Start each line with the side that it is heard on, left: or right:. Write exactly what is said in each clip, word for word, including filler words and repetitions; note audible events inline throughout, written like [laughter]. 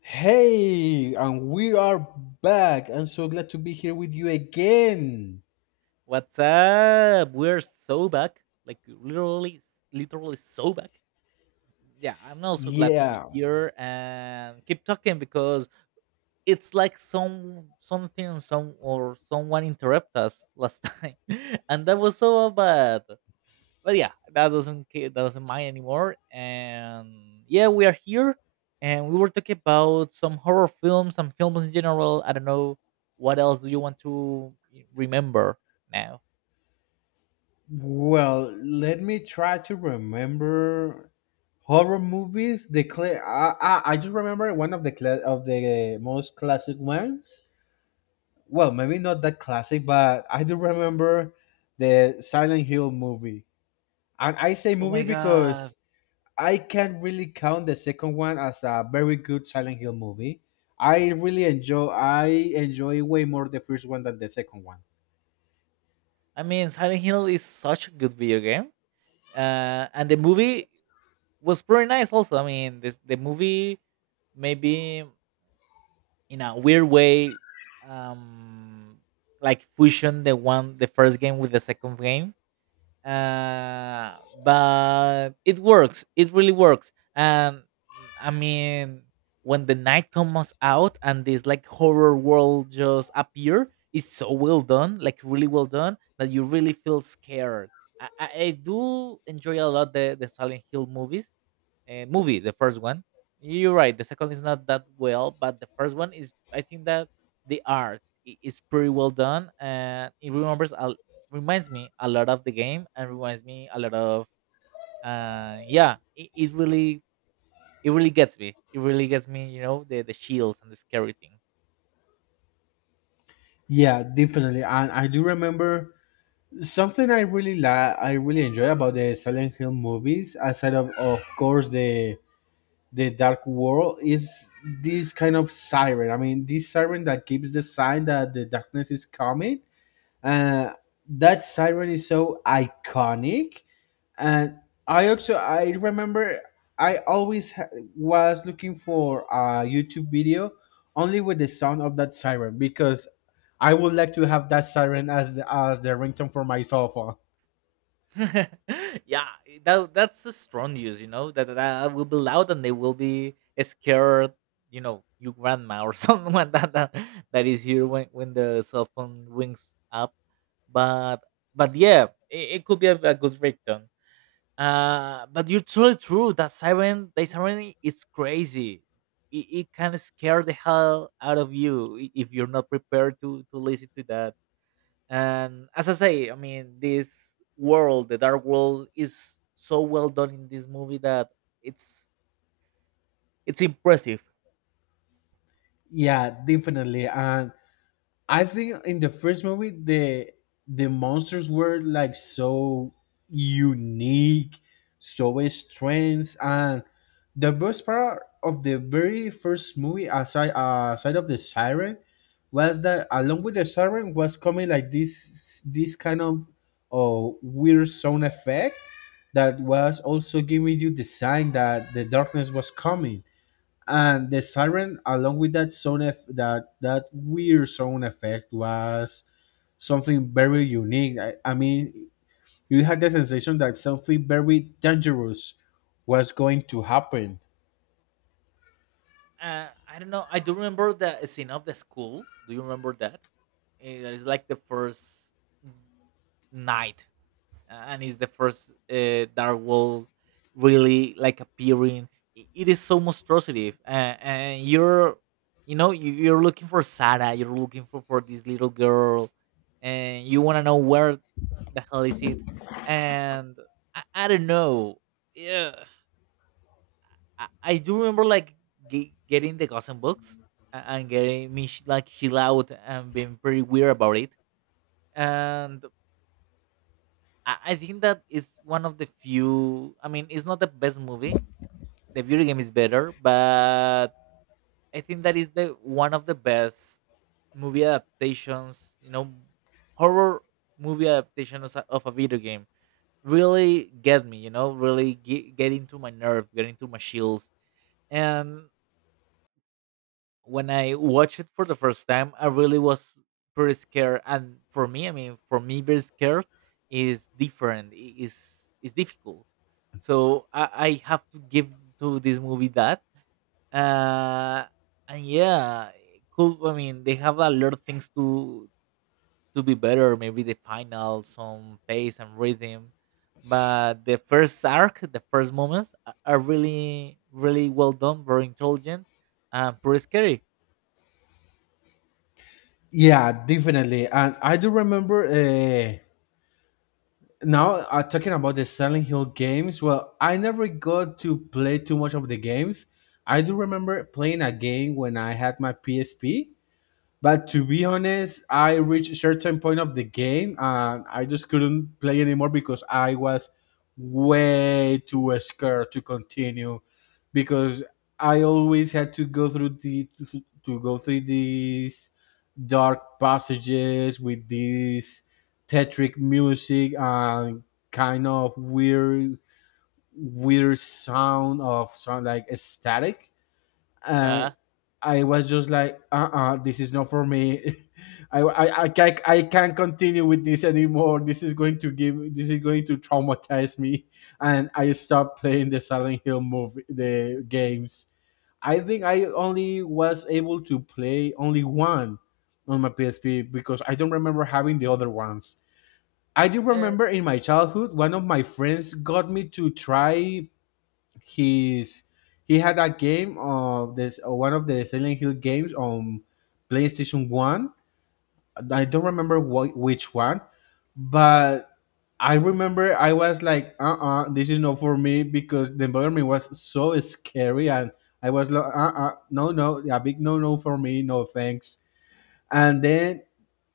left: Hey, and we are back. I'm so glad to be here with you again.
right: What's up? We're so back, like literally, literally so back. Yeah, I'm also glad to be
left: Yeah.
right: here and keep talking because it's like some something, some or someone interrupt us last time, [laughs] and that was so bad. But yeah, that doesn't ca- that doesn't mind anymore. And yeah, we are here, and we were talking about some horror films, some films in general. I don't know what else do you want to remember now.
left: Well, let me try to remember horror movies. The cla- I, I, I just remember one of the cla- of the most classic ones. Well, maybe not that classic, but I do remember the Silent Hill movie. And I say
right: Oh
left: movie
right: my god.
left: because I can really count the second one as a very good Silent Hill movie. I really enjoy I enjoy way more the first one than the second one.
right: I mean, Silent Hill is such a good video game. Uh, and the movie was pretty nice also. I mean, this, the movie maybe in a weird way um like fusion the one the first game with the second game, uh, but it works. It really works. And I mean, when the night comes out and this like horror world just appear, it's so well done, like really well done, that you really feel scared. I, I, I do enjoy a lot the the Silent Hill movies uh, movie, the first one. You're right. The second is not that well, but the first one is. I think that the art i- is pretty well done, and it remembers a, reminds me a lot of the game, and reminds me a lot of. Uh, yeah, it, it really it really gets me. It really gets me. You know the the shields and the scary thing.
left: Yeah, definitely. And I do remember something I really la- I really enjoy about the Silent Hill movies, aside of of course, the the Dark World, is this kind of siren. I mean, this siren that gives the sign that the darkness is coming. Uh, that siren is so iconic, and i also I remember I always ha- was looking for a youtube video only with the sound of that siren because I would like to have that siren as the as the ringtone for my cell phone.
right: [laughs] Yeah, that that's the strong news, you know, that, that will be loud and they will be scared, you know, your grandma or [laughs] someone that that, that is here when, when the cell phone rings up. But but yeah, it, it could be a, a good ringtone. Uh, but you're totally true, that siren, the siren is crazy. It, it can scare the hell out of you i- if you're not prepared to to listen to that. And as I say, I mean, this world, the dark world, is so well done in this movie that it's it's impressive.
left: Yeah, definitely and. I think in the first movie the the monsters were like so unique, so strange, and the best part of the very first movie, aside aside of the siren, was that along with the siren was coming like this this kind of uh, weird sound effect that was also giving you the sign that the darkness was coming. And the siren along with that sound eff- that that weird sound effect was something very unique. I, I mean, you had the sensation that something very dangerous was going to happen.
right: Uh, i don't know. I do remember the scene of the school. Do you remember that? Eh, that is like the first night, and it's the first uh, dark world really like appearing. I- it is so monstrosive, uh, and you're you know you, you're looking for Sarah. You're looking for for this little girl, and you want to know where the hell is it. And i, I don't know. Yeah, I, I do remember like ge- getting the gossip books, a- and getting me sh- like chill out and being pretty weird about it. And I, I think that is one of the few. I mean, it's not the best movie. The video game is better, but I think that is the one of the best movie adaptations. You know, horror movie adaptations of a of a video game really get me. You know, really get, get into my nerve, get into my shields, and when I watched it for the first time, I really was pretty scared. And for me, I mean, for me, being scared is different. i- is is difficult. So I, I have to give to this movie that. Uh, and yeah, it could, I mean, they have a lot of things to to be better. Maybe the final, some pace and rhythm. But the first arc, the first moments are are really, really well done, very intelligent, and pretty scary.
left: Yeah, definitely. And I do remember, uh now uh, talking about the Silent Hill games, well, I never got to play too much of the games. I do remember playing a game when I had my P S P. But to be honest, I reached a certain point of the game and I just couldn't play anymore because I was way too scared to continue, because I always had to go through the to go through these dark passages with this tetric music and kind of weird weird sound of sound like static. Uh,
right: Yeah.
left: I was just like, uh-uh, this is not for me. [laughs] I, I, I, can't, I can't continue with this anymore. This is going to give, this is going to traumatize me. And I stopped playing the Silent Hill movie, the games. I think I only was able to play only one on my P S P because I don't remember having the other ones. I do
right: Uh,
left: remember in my childhood, one of my friends got me to try, he's he had a game of this uh, one of the Silent Hill games on PlayStation One. I don't remember wh- which one, but I remember I was like, "Uh, uh, this is not for me," because the environment was so scary, and I was like, "Uh, uh, no, no, a big no, no for me, no thanks." And then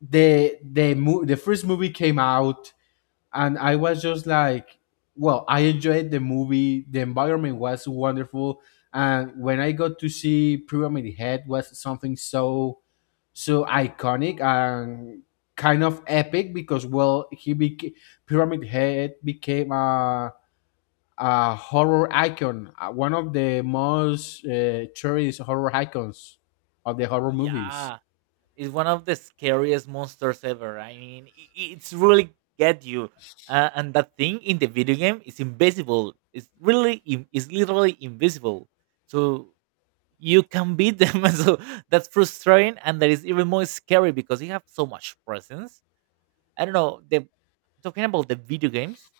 left: the the mo- the first movie came out, and I was just like, well, I enjoyed the movie. The environment was wonderful, and when I got to see Pyramid Head, was something so so iconic and kind of epic, because, well, he became Pyramid Head became a a horror icon, uh, one of the most uh, cherished horror icons of the horror movies.
right: yeah, it's one of the scariest monsters ever. I mean, i- i- it's really get you. Uh, and that thing in the video game is invisible. It's really, in- it's literally invisible. So you can beat them. [laughs] So that's frustrating, and that is even more scary because you have so much presence. I don't know. The Talking about the video games,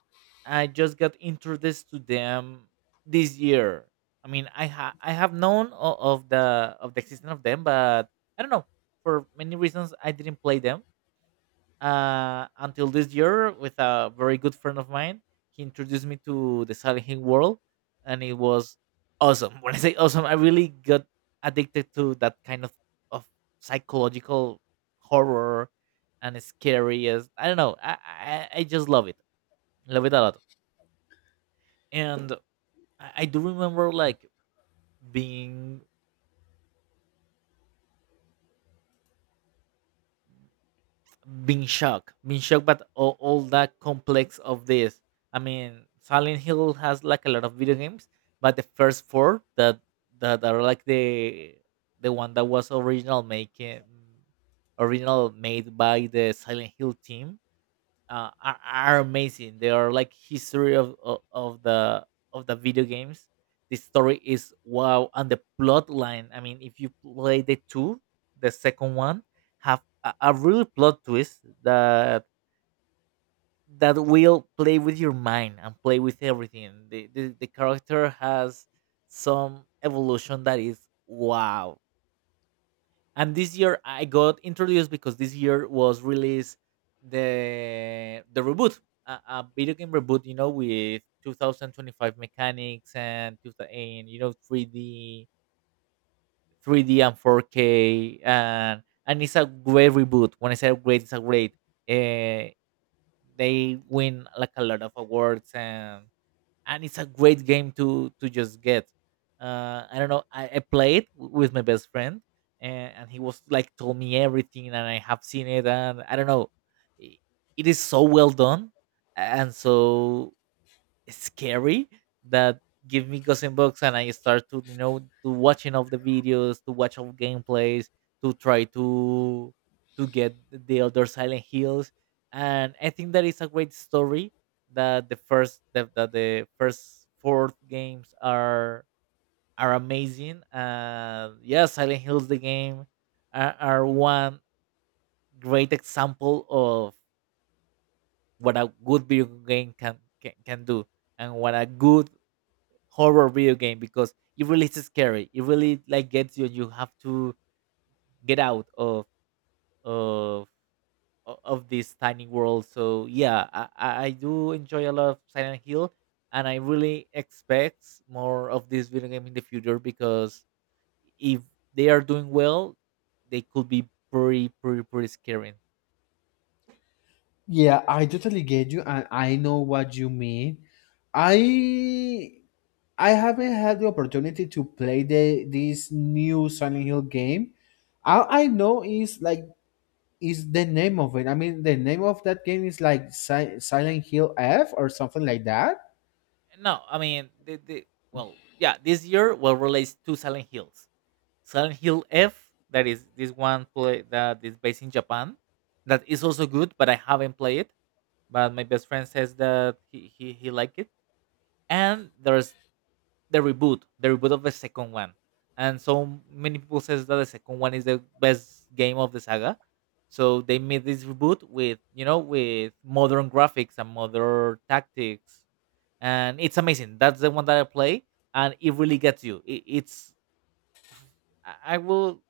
right: I just got introduced to them this year. I mean, I ha- I have known o- of the of the existence of them, but I don't know, for many reasons I didn't play them, uh, until this year with a very good friend of mine. He introduced me to the Silent Hill world, and it was awesome. [laughs] When I say awesome, I really got addicted to that kind of of psychological horror and scary. As I don't know, I I, I just love it, love it a lot. And I I do remember like being being shocked, being shocked, but all, all that complex of this. I mean, Silent Hill has like a lot of video games, but the first four that that are like the the one that was original making original made by the Silent Hill team, uh, are, are amazing. They are like history of, of of the of the video games. The story is wow, and the plot line. I mean, if you play the two, the second one have a, a real plot twist that that will play with your mind and play with everything. The the, the character has some evolution that is wow. And this year I got introduced because this year was released the the reboot, a, a video game reboot, you know, with twenty twenty-five mechanics and, two thousand and you know three D, three D and four K, and and it's a great reboot. When I say great, it's a great. Uh, they win like a lot of awards, and and it's a great game to to just get. Uh, I don't know. I, I played w- with my best friend, and, and he was like told me everything, and I have seen it, and I don't know. i- It is so well done, and so scary, that give me Gothenburg and I start to, you know, to watching of the videos, to watch of gameplays, to try to to get the other Silent Hills. And I think that is a great story that the first that, that the first four games are are amazing. Uh, yeah, Silent Hills the game are, are one great example of what a good video game can can, can do, and what a good horror video game, because it really is scary. It really like gets you. And you have to get out of of o- of this tiny world. So yeah, I, I I do enjoy a lot of Silent Hill, and I really expect more of this video game in the future, because if they are doing well, they could be pretty pretty pretty scary.
left: Yeah, I totally get you, and I know what you mean. I I haven't had the opportunity to play the this new Silent Hill game. All I know is like is the name of it. I mean, the name of that game is like Si- Silent Hill F or something like that.
right: No, I mean the, the well, yeah, this year will release two Silent Hills. Silent Hill F, that is this one play that is based in Japan, that is also good, but I haven't played it. But my best friend says that he he, he liked it. And there's the reboot, the reboot of the second one. And so many people says that the second one is the best game of the saga. So they made this reboot with, you know, with modern graphics and modern tactics, and it's amazing. That's the one that I play, and it really gets you. It, it's I I will,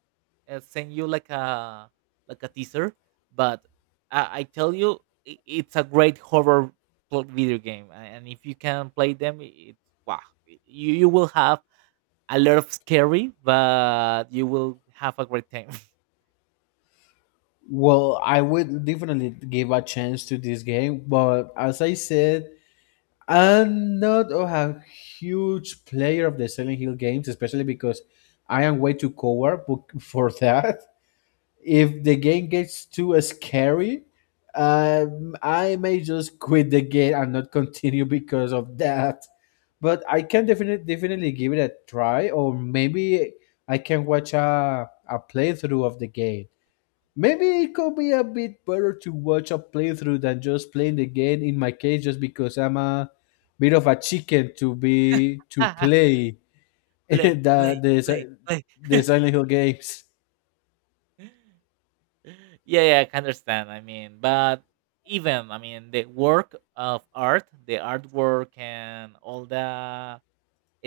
right: uh, send you like a like a teaser. But I, I tell you, i- it's a great horror pl- video game, a- and if you can play them, i- it's wow. Y- You you will have a lot of scary, but you will have a great time.
left: Well, I would definitely give a chance to this game, but as I said, I'm not a huge player of the Silent Hill games, especially because I am way too coward [laughs] book- for that. If the game gets too scary, um, I may just quit the game and not continue because of that. But I can definitely definitely give it a try, or maybe I can watch a, a playthrough of the game. Maybe it could be a bit better to watch a playthrough than just playing the game. In my case, just because I'm a bit of a chicken to be to
right: [laughs]
left: play [laughs]
right: Play,
left: the
right: play,
left: the,
right: play,
left: Si-
right: play.
left: the
right: [laughs]
left: Silent Hill games.
right: Yeah, yeah, I can understand. I mean, but even, I mean, the work of art, the artwork and all the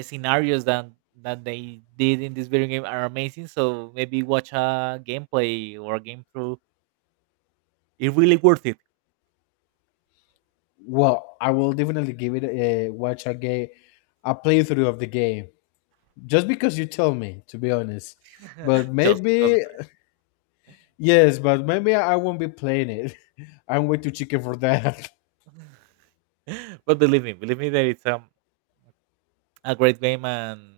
right: scenarios that that they did in this video game are amazing. So maybe watch a gameplay or a game through, it really worth it.
left: Well, I will definitely give it a watch, a game, a playthrough of the game, just because you tell me, to be honest. But
right: [laughs] Just because
left: maybe
right: of
left: yes, but maybe I won't be playing it. [laughs] I'm way too chicken for that. [laughs]
right: that. [laughs] But believe me, believe me that it's um a great game. and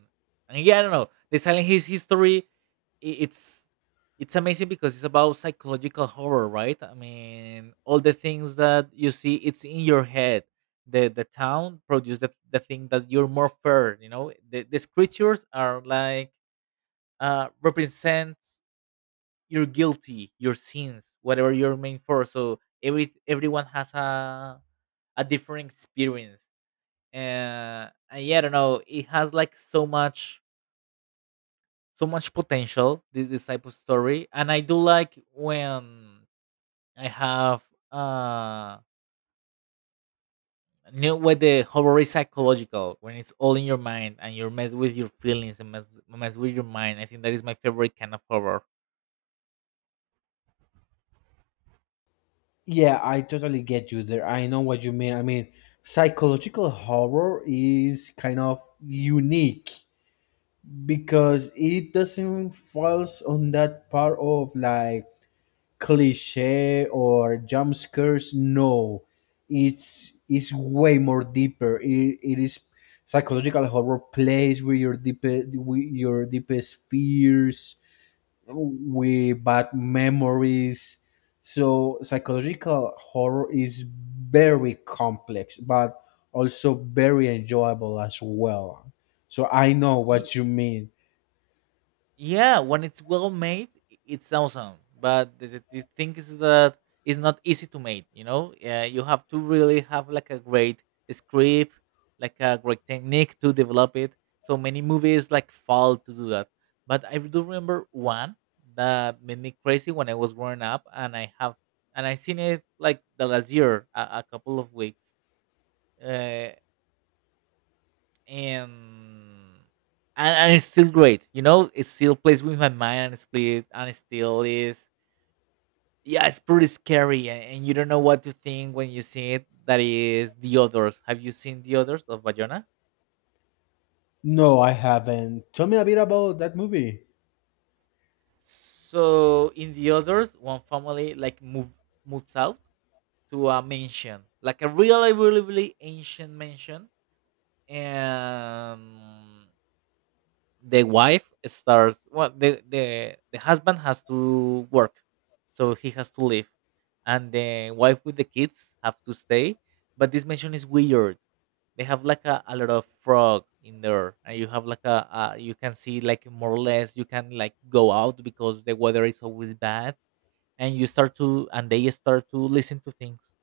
right: and yeah, I don't know. The Silent His history, i- it's it's amazing because it's about psychological horror, right? I mean, all the things that you see, it's in your head. The the town produce the, the thing that you're more feared. You know, the, these creatures are like uh represent your guilty, your sins, whatever you're meant for. So every everyone has a a different experience. Uh, and yeah, I don't know. It has like so much, so much potential. This this type of story, and I do like when I have, uh, you know, when the horror is psychological, when it's all in your mind and you're messed with your feelings and mess, mess with your mind. I think that is my favorite kind of horror.
left: Yeah, I totally get you there. I know what you mean. I mean, psychological horror is kind of unique because it doesn't falls on that part of like cliche or jump scares. No, it's it's way more deeper. It, it is psychological horror plays with your deepest with your deepest fears, with bad memories. So psychological horror is very complex, but also very enjoyable as well. So I know what you mean.
right: Yeah, when it's well made, i- it's awesome. But the, the the thing is that it's not easy to make. You know, yeah, you have to really have like a great script, like a great technique to develop it. So many movies like fall to do that. But I do remember one that made me crazy when I was growing up, and I have and I seen it like the last year, a, a couple of weeks. Uh, and and, and it's still great. You know, it still plays with my mind and split, and it still is. Yeah, it's pretty scary, and, and you don't know what to think when you see it. That is The Others. Have you seen The Others of Bayona?
left: No, I haven't. Tell me a bit about that movie.
right: So in The Others, one family like move moves out to a mansion, like a really, really, really ancient mansion, and the wife starts well the the, the husband has to work, so he has to leave, and the wife with the kids have to stay, but this mansion is weird. They have like a, a lot of frog in there, and you have like a, a you can see like more or less you can like go out because the weather is always bad. And you start to and they start to listen to things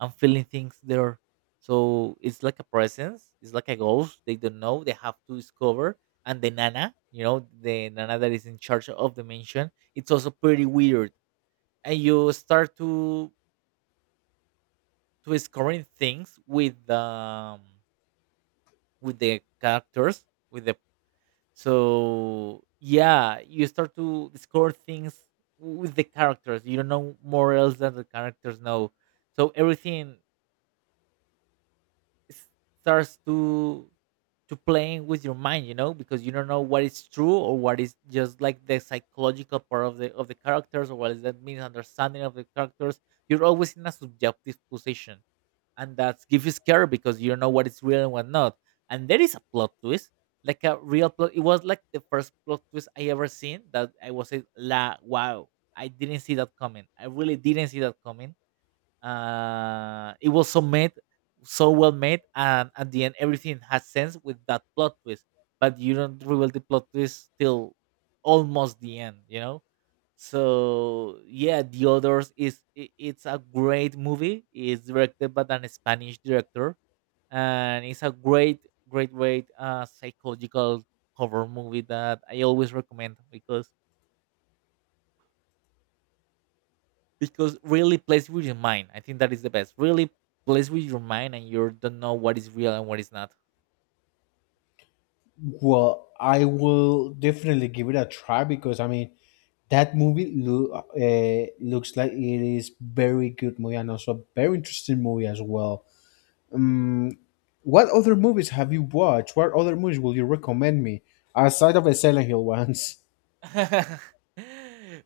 right: and feeling things there, so it's like a presence, it's like a ghost they don't know, they have to discover. And the nana you know the nana that is in charge of the mansion, it's also pretty weird. And you start to to scoring things with the with the characters with the so yeah, you start to discover things with the characters. You don't know more else than the characters know. So everything s- starts to to playing with your mind, you know, because you don't know what is true or what is just like the psychological part of the of the characters or what is that misunderstanding of the characters. You're always in a subjective position, and that's give you scare because you don't know what is real and what not. And there is a plot twist, like a real plot. It was like the first plot twist I ever seen, that I was like, la wow, I didn't see that coming. I really didn't see that coming. Uh, it was so made, so well made, and at the end everything has sense with that plot twist. But you don't reveal the plot twist till almost the end, you know So yeah, The Others is i- it's a great movie. It's directed by an Spanish director, and it's a great, great, great uh, psychological horror movie that I always recommend because because really plays with your mind. I think that is the best. Really plays with your mind, and you don't know what is real and what is not.
left: Well, I will definitely give it a try because, I mean, that movie loo- uh, looks like it is very good movie and also very interesting movie as well. Um, what other movies have you watched? What other movies will you recommend me aside of the Silent Hill ones? [laughs]
right: [laughs]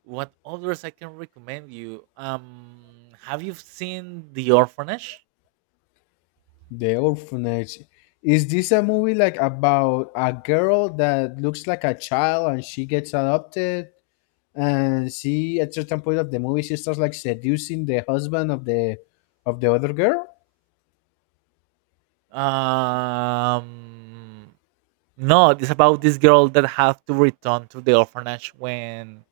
right: What others I can recommend you? Um have you seen The Orphanage?
left: The Orphanage. Is this a movie like about a girl that looks like a child and she gets adopted? And she, at certain point of the movie, she starts like seducing the husband of the of the other girl.
right: um No, it's about this girl that have to return to the orphanage when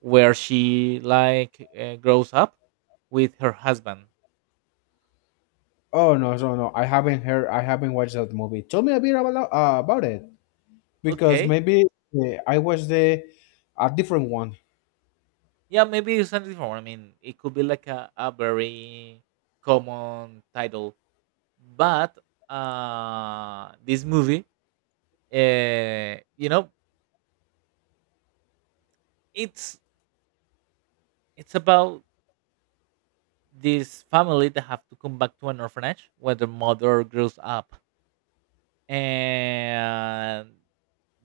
right: where she like uh, grows up with her husband.
left: Oh, no, no, no! I haven't heard. I haven't watched that movie. Tell me a bit about uh, about it, because
right: Okay,
left: maybe uh, I watched the a different one.
right: yeah, maybe it's something different. I mean, it could be like a, a very common title, but uh, this movie, uh, you know, it's it's about this family that have to come back to an orphanage where the mother grows up, and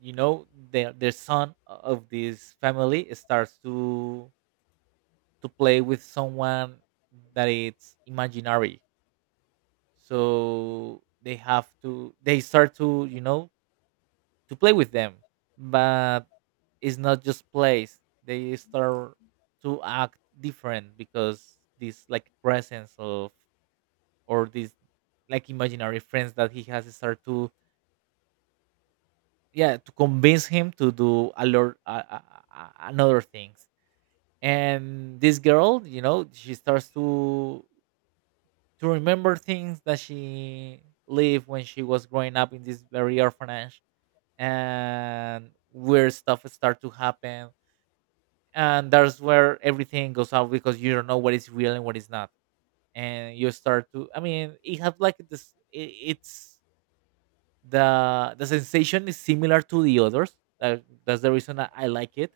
right: you know the the son of this family starts to to play with someone that it's imaginary. So they have to they start to you know to play with them. But it's not just plays, they start to act different because this like presence of, or this like imaginary friends that he has start to yeah to convince him to do a lot uh, uh, uh, another things. And this girl you know she starts to to remember things that she lived when she was growing up in this very orphanage, and weird stuff start to happen. And that's where everything goes out because you don't know what is real and what is not. And you start to I mean, it has like this it, it's the the sensation is similar to The Others, that, that's the reason I, I like it.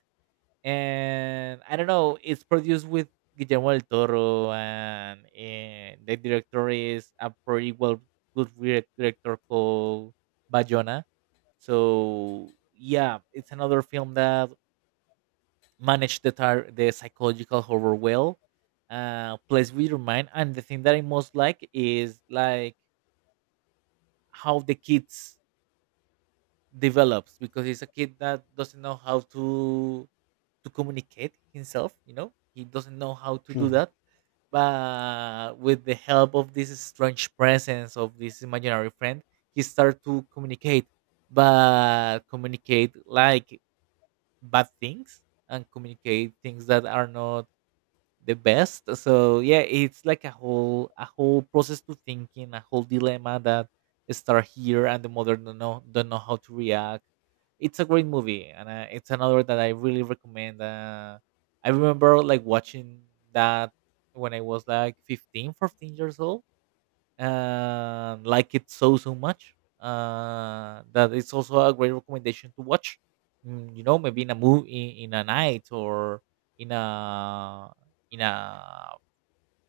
right: And I don't know, it's produced with Guillermo del Toro, and, eh, the director is a pretty well good direc- director called Bayona. So yeah, it's another film that managed the tar- the psychological horror well, uh, plays with your mind. And the thing that I most like is like how the kids develops, because he's a kid that doesn't know how to to communicate himself you know He doesn't know how to do
left: Mhm.
right: that. But with the help of this strange presence of this imaginary friend, he started to communicate, but communicate like bad things, and communicate things that are not the best. So yeah, it's like a whole a whole process to thinking, a whole dilemma that start here, and the mother don't know don't know how to react. It's a great movie, and uh, it's another that I really recommend. Uh, I remember like watching that when I was like fifteen, fourteen years old and like it so so much uh that it's also a great recommendation to watch mm, you know maybe in a movie, in, in a night, or in a in a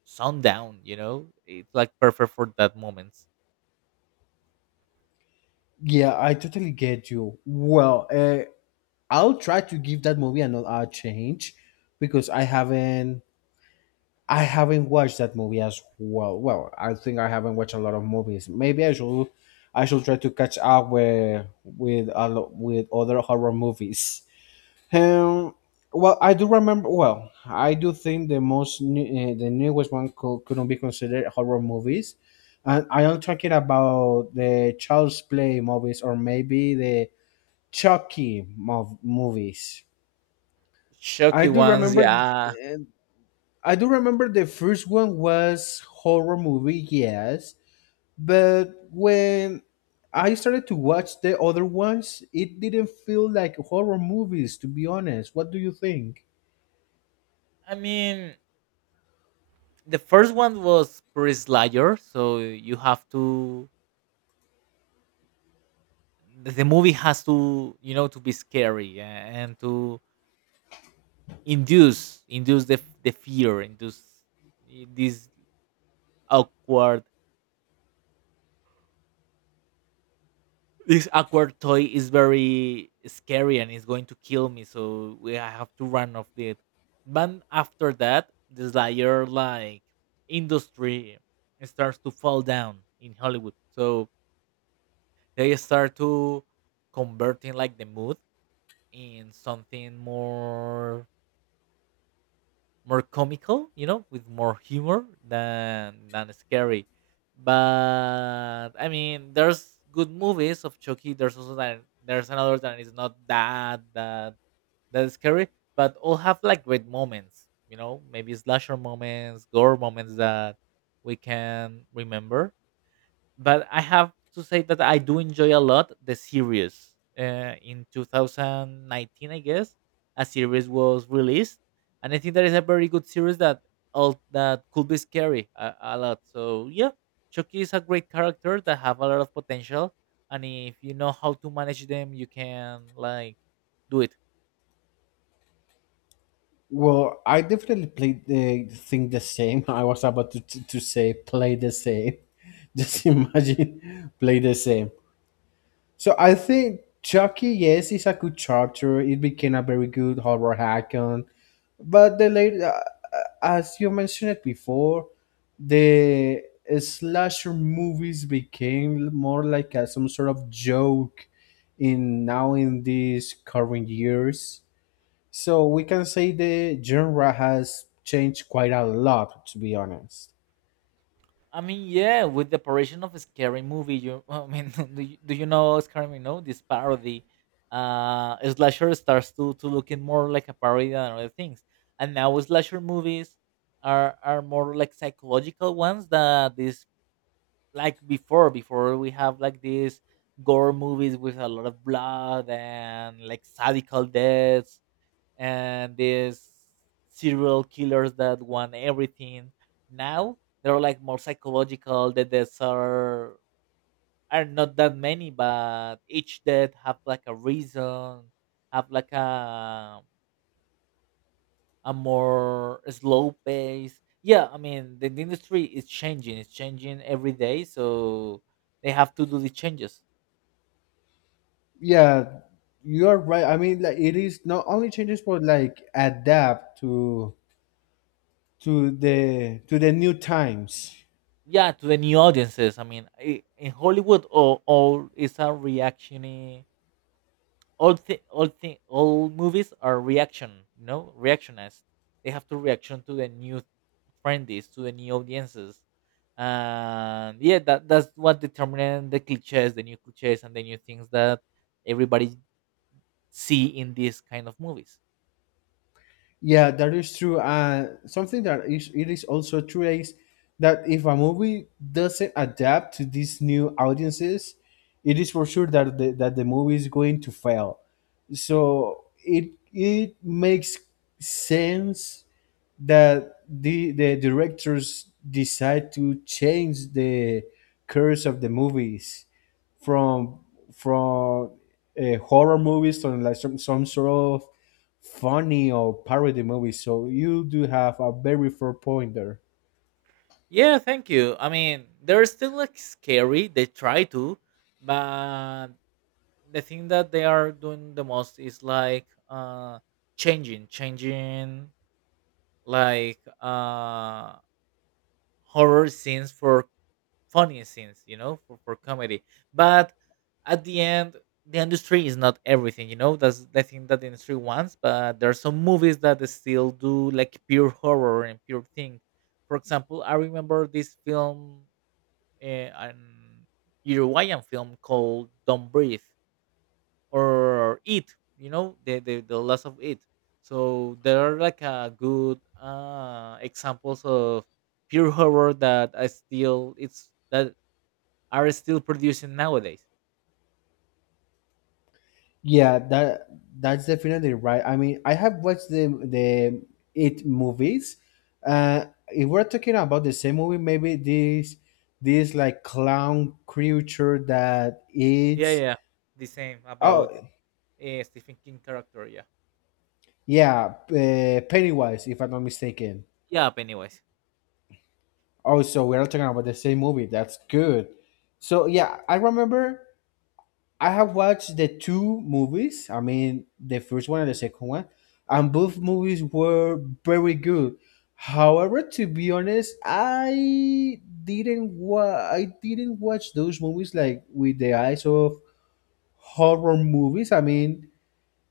right: sundown, you know, it's like perfect for that moment.
left: Yeah, I totally get you. Well, uh, I'll try to give that movie another a chance, because I haven't I haven't watched that movie as well. Well, I think I haven't watched a lot of movies. Maybe I should, I should try to catch up with with a lo- with other horror movies. Um, well, I do remember. Well, I do think the most new, uh, the newest one could, couldn't be considered horror movies, and I am talking about the Child's Play movies or maybe the Chucky mov- movies. I
right: Shocky
left: do
right: ones,
left: remember
right: yeah.
left: uh, I do remember the first one was horror movie, yes, but when I started to watch the other ones, it didn't feel like horror movies, to be honest. What do you think?
right: I mean, the first one was pretty slayer, so you have to the the movie has to you know to be scary, a- and to induce induce the the fear, induce this awkward this awkward toy is very scary and is going to kill me, so we I have to run off it. But after that, the slayer like industry starts to fall down in Hollywood, so they start to converting like the mood in something more more comical, you know, with more humor than than scary. But I mean, there's good movies of Chucky. There's also that there's another that is not that that that scary, but all have like great moments. You know, maybe slasher moments, gore moments that we can remember. But I have to say that I do enjoy a lot the series. Uh, in twenty nineteen, I guess a series was released, and I think that is a very good series that all that could be scary a, a lot. So yeah, Chucky is a great character that have a lot of potential, and if you know how to manage them, you can like do it.
left: Well, I definitely played the thing the same. [laughs] I was about to, to, to say play the same. [laughs] Just imagine play the same. So I think Chucky, yes, is a good chapter. It became a very good horror hack-on. But the late, uh, uh, as you mentioned it before, the slasher movies became more like a, some sort of joke in now in these current years. So we can say the genre has changed quite a lot, to be honest.
right: I mean, yeah, with the operation of a scary movie, you I mean, [laughs] do you, do you know Scary Minogue? This parody, uh, slasher starts to to looking more like a parody than other things, and now slasher movies are are more like psychological ones. That this like before before we have like these gore movies with a lot of blood and like sadical deaths, and these serial killers that want everything. Now they're like more psychological. The deaths are are not that many, but each death have like a reason, have like a a more slow pace. Yeah, I mean the, the industry is changing. It's changing every day, so they have to do the changes.
left: Yeah, you are right. I mean, like, it is not only changes, but like adapt to to the to the new times.
right: Yeah, to the new audiences. I mean, i- in Hollywood, all, all is a reactionary, all thi- all thi- all movies are reaction, you know reactionist, they have to reaction to the new trendies, to the new audiences. And yeah, that that's what determines the cliches, the new cliches, and the new things that everybody see in these kind of movies.
left: Yeah, that is true. Uh, something that is it is also true is that if a movie doesn't adapt to these new audiences, it is for sure that the, that the movie is going to fail. So it it makes sense that the the directors decide to change the course of the movies from from uh, horror movies to like some some sort of funny or parody movies. So you do have a very fair point there.
right: Yeah, thank you. I mean, they're still like scary, they try to. But the thing that they are doing the most is like uh changing changing like uh horror scenes for funny scenes, you know, for, for comedy. But at the end, the industry is not everything, you know. That's the thing that the industry wants. But there are some movies that still do like pure horror and pure thing. For example, I remember this film, uh, an Uruguayan film called "Don't Breathe." Or eat, you know the, the the loss of it. So there are like a good uh examples of pure horror that I still, it's that are still producing nowadays.
left: Yeah, that that's definitely right. I mean, I have watched the the it movies. Uh, if we're talking about the same movie, maybe this this like clown creature that
right: Yeah,
left: eats.
right: yeah. The same
left: Oh
right: about uh, Stephen King character. Yeah.
left: yeah, uh, Pennywise, if I'm not mistaken.
right: Yeah, Pennywise.
left: Oh, so we're not talking about the same movie. That's good. So yeah, I remember I have watched the two movies. I mean, the first one and the second one, and both movies were very good. However, to be honest, I didn't wa- I didn't watch those movies like with the eyes of horror movies. I mean,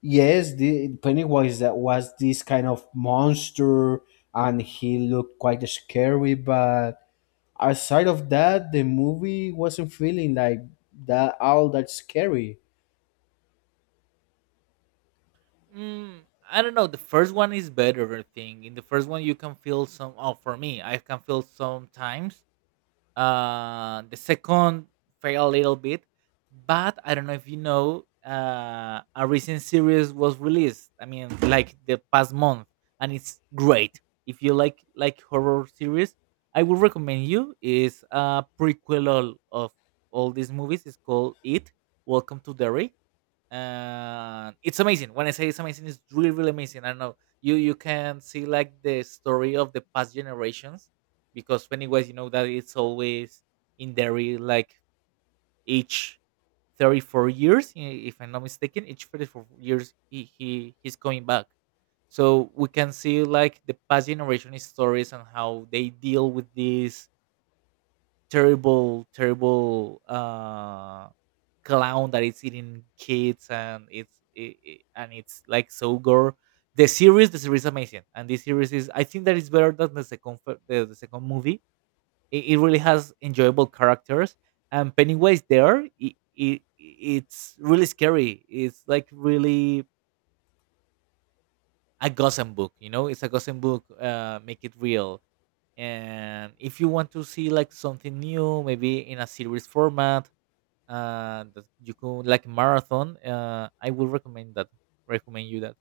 left: yes, the Pennywise that was this kind of monster, and he looked quite scary. But aside of that, the movie wasn't feeling like that all that scary.
right: mm, I don't know, the first one is better. I think in the first one you can feel some, oh, for me I can feel sometimes. Uh, the second failed a little bit, but I don't know if you know, uh, a recent series was released. I mean, like the past month, and it's great. If you like like horror series, I would recommend you. Is a prequel of all these movies. It's called It. Welcome to Derry, and it's amazing. When I say it's amazing, it's really really amazing. I don't know, you you can see like the story of the past generations, because Pennywise, you know that it's always in there, eh, like each thirty four years, i- if I'm not mistaken, each thirty four years he, he he's coming back. So we can see like the past generation stories and how they deal with this terrible, terrible uh, clown that is eating kids, and it's it, it- and it's like so gore. The series, the series is amazing, and this series is, I think that it's better than the second fir- the, the second movie. It, it really has enjoyable characters, and Pennywise there, it, it it's really scary. It's like really a gossip book, you know. It's a gossip book. Uh, make it real. And if you want to see like something new, maybe in a series format, uh, that you could like marathon. Uh, I will recommend that. Recommend you that.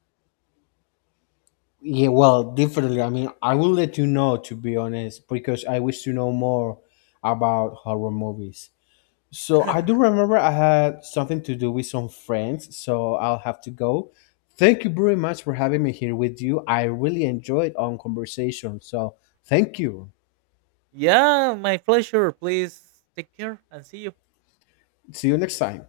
left: Yeah, well, definitely. I mean, I will let you know, to be honest, because I wish to know more about horror movies. So I do
right: [laughs]
left: remember I had something to do with some friends, so I'll have to go. Thank you very much for having me here with you. I really enjoyed our conversation. So thank you.
right: Yeah, my pleasure. Please take care and see you.
left: See you next time.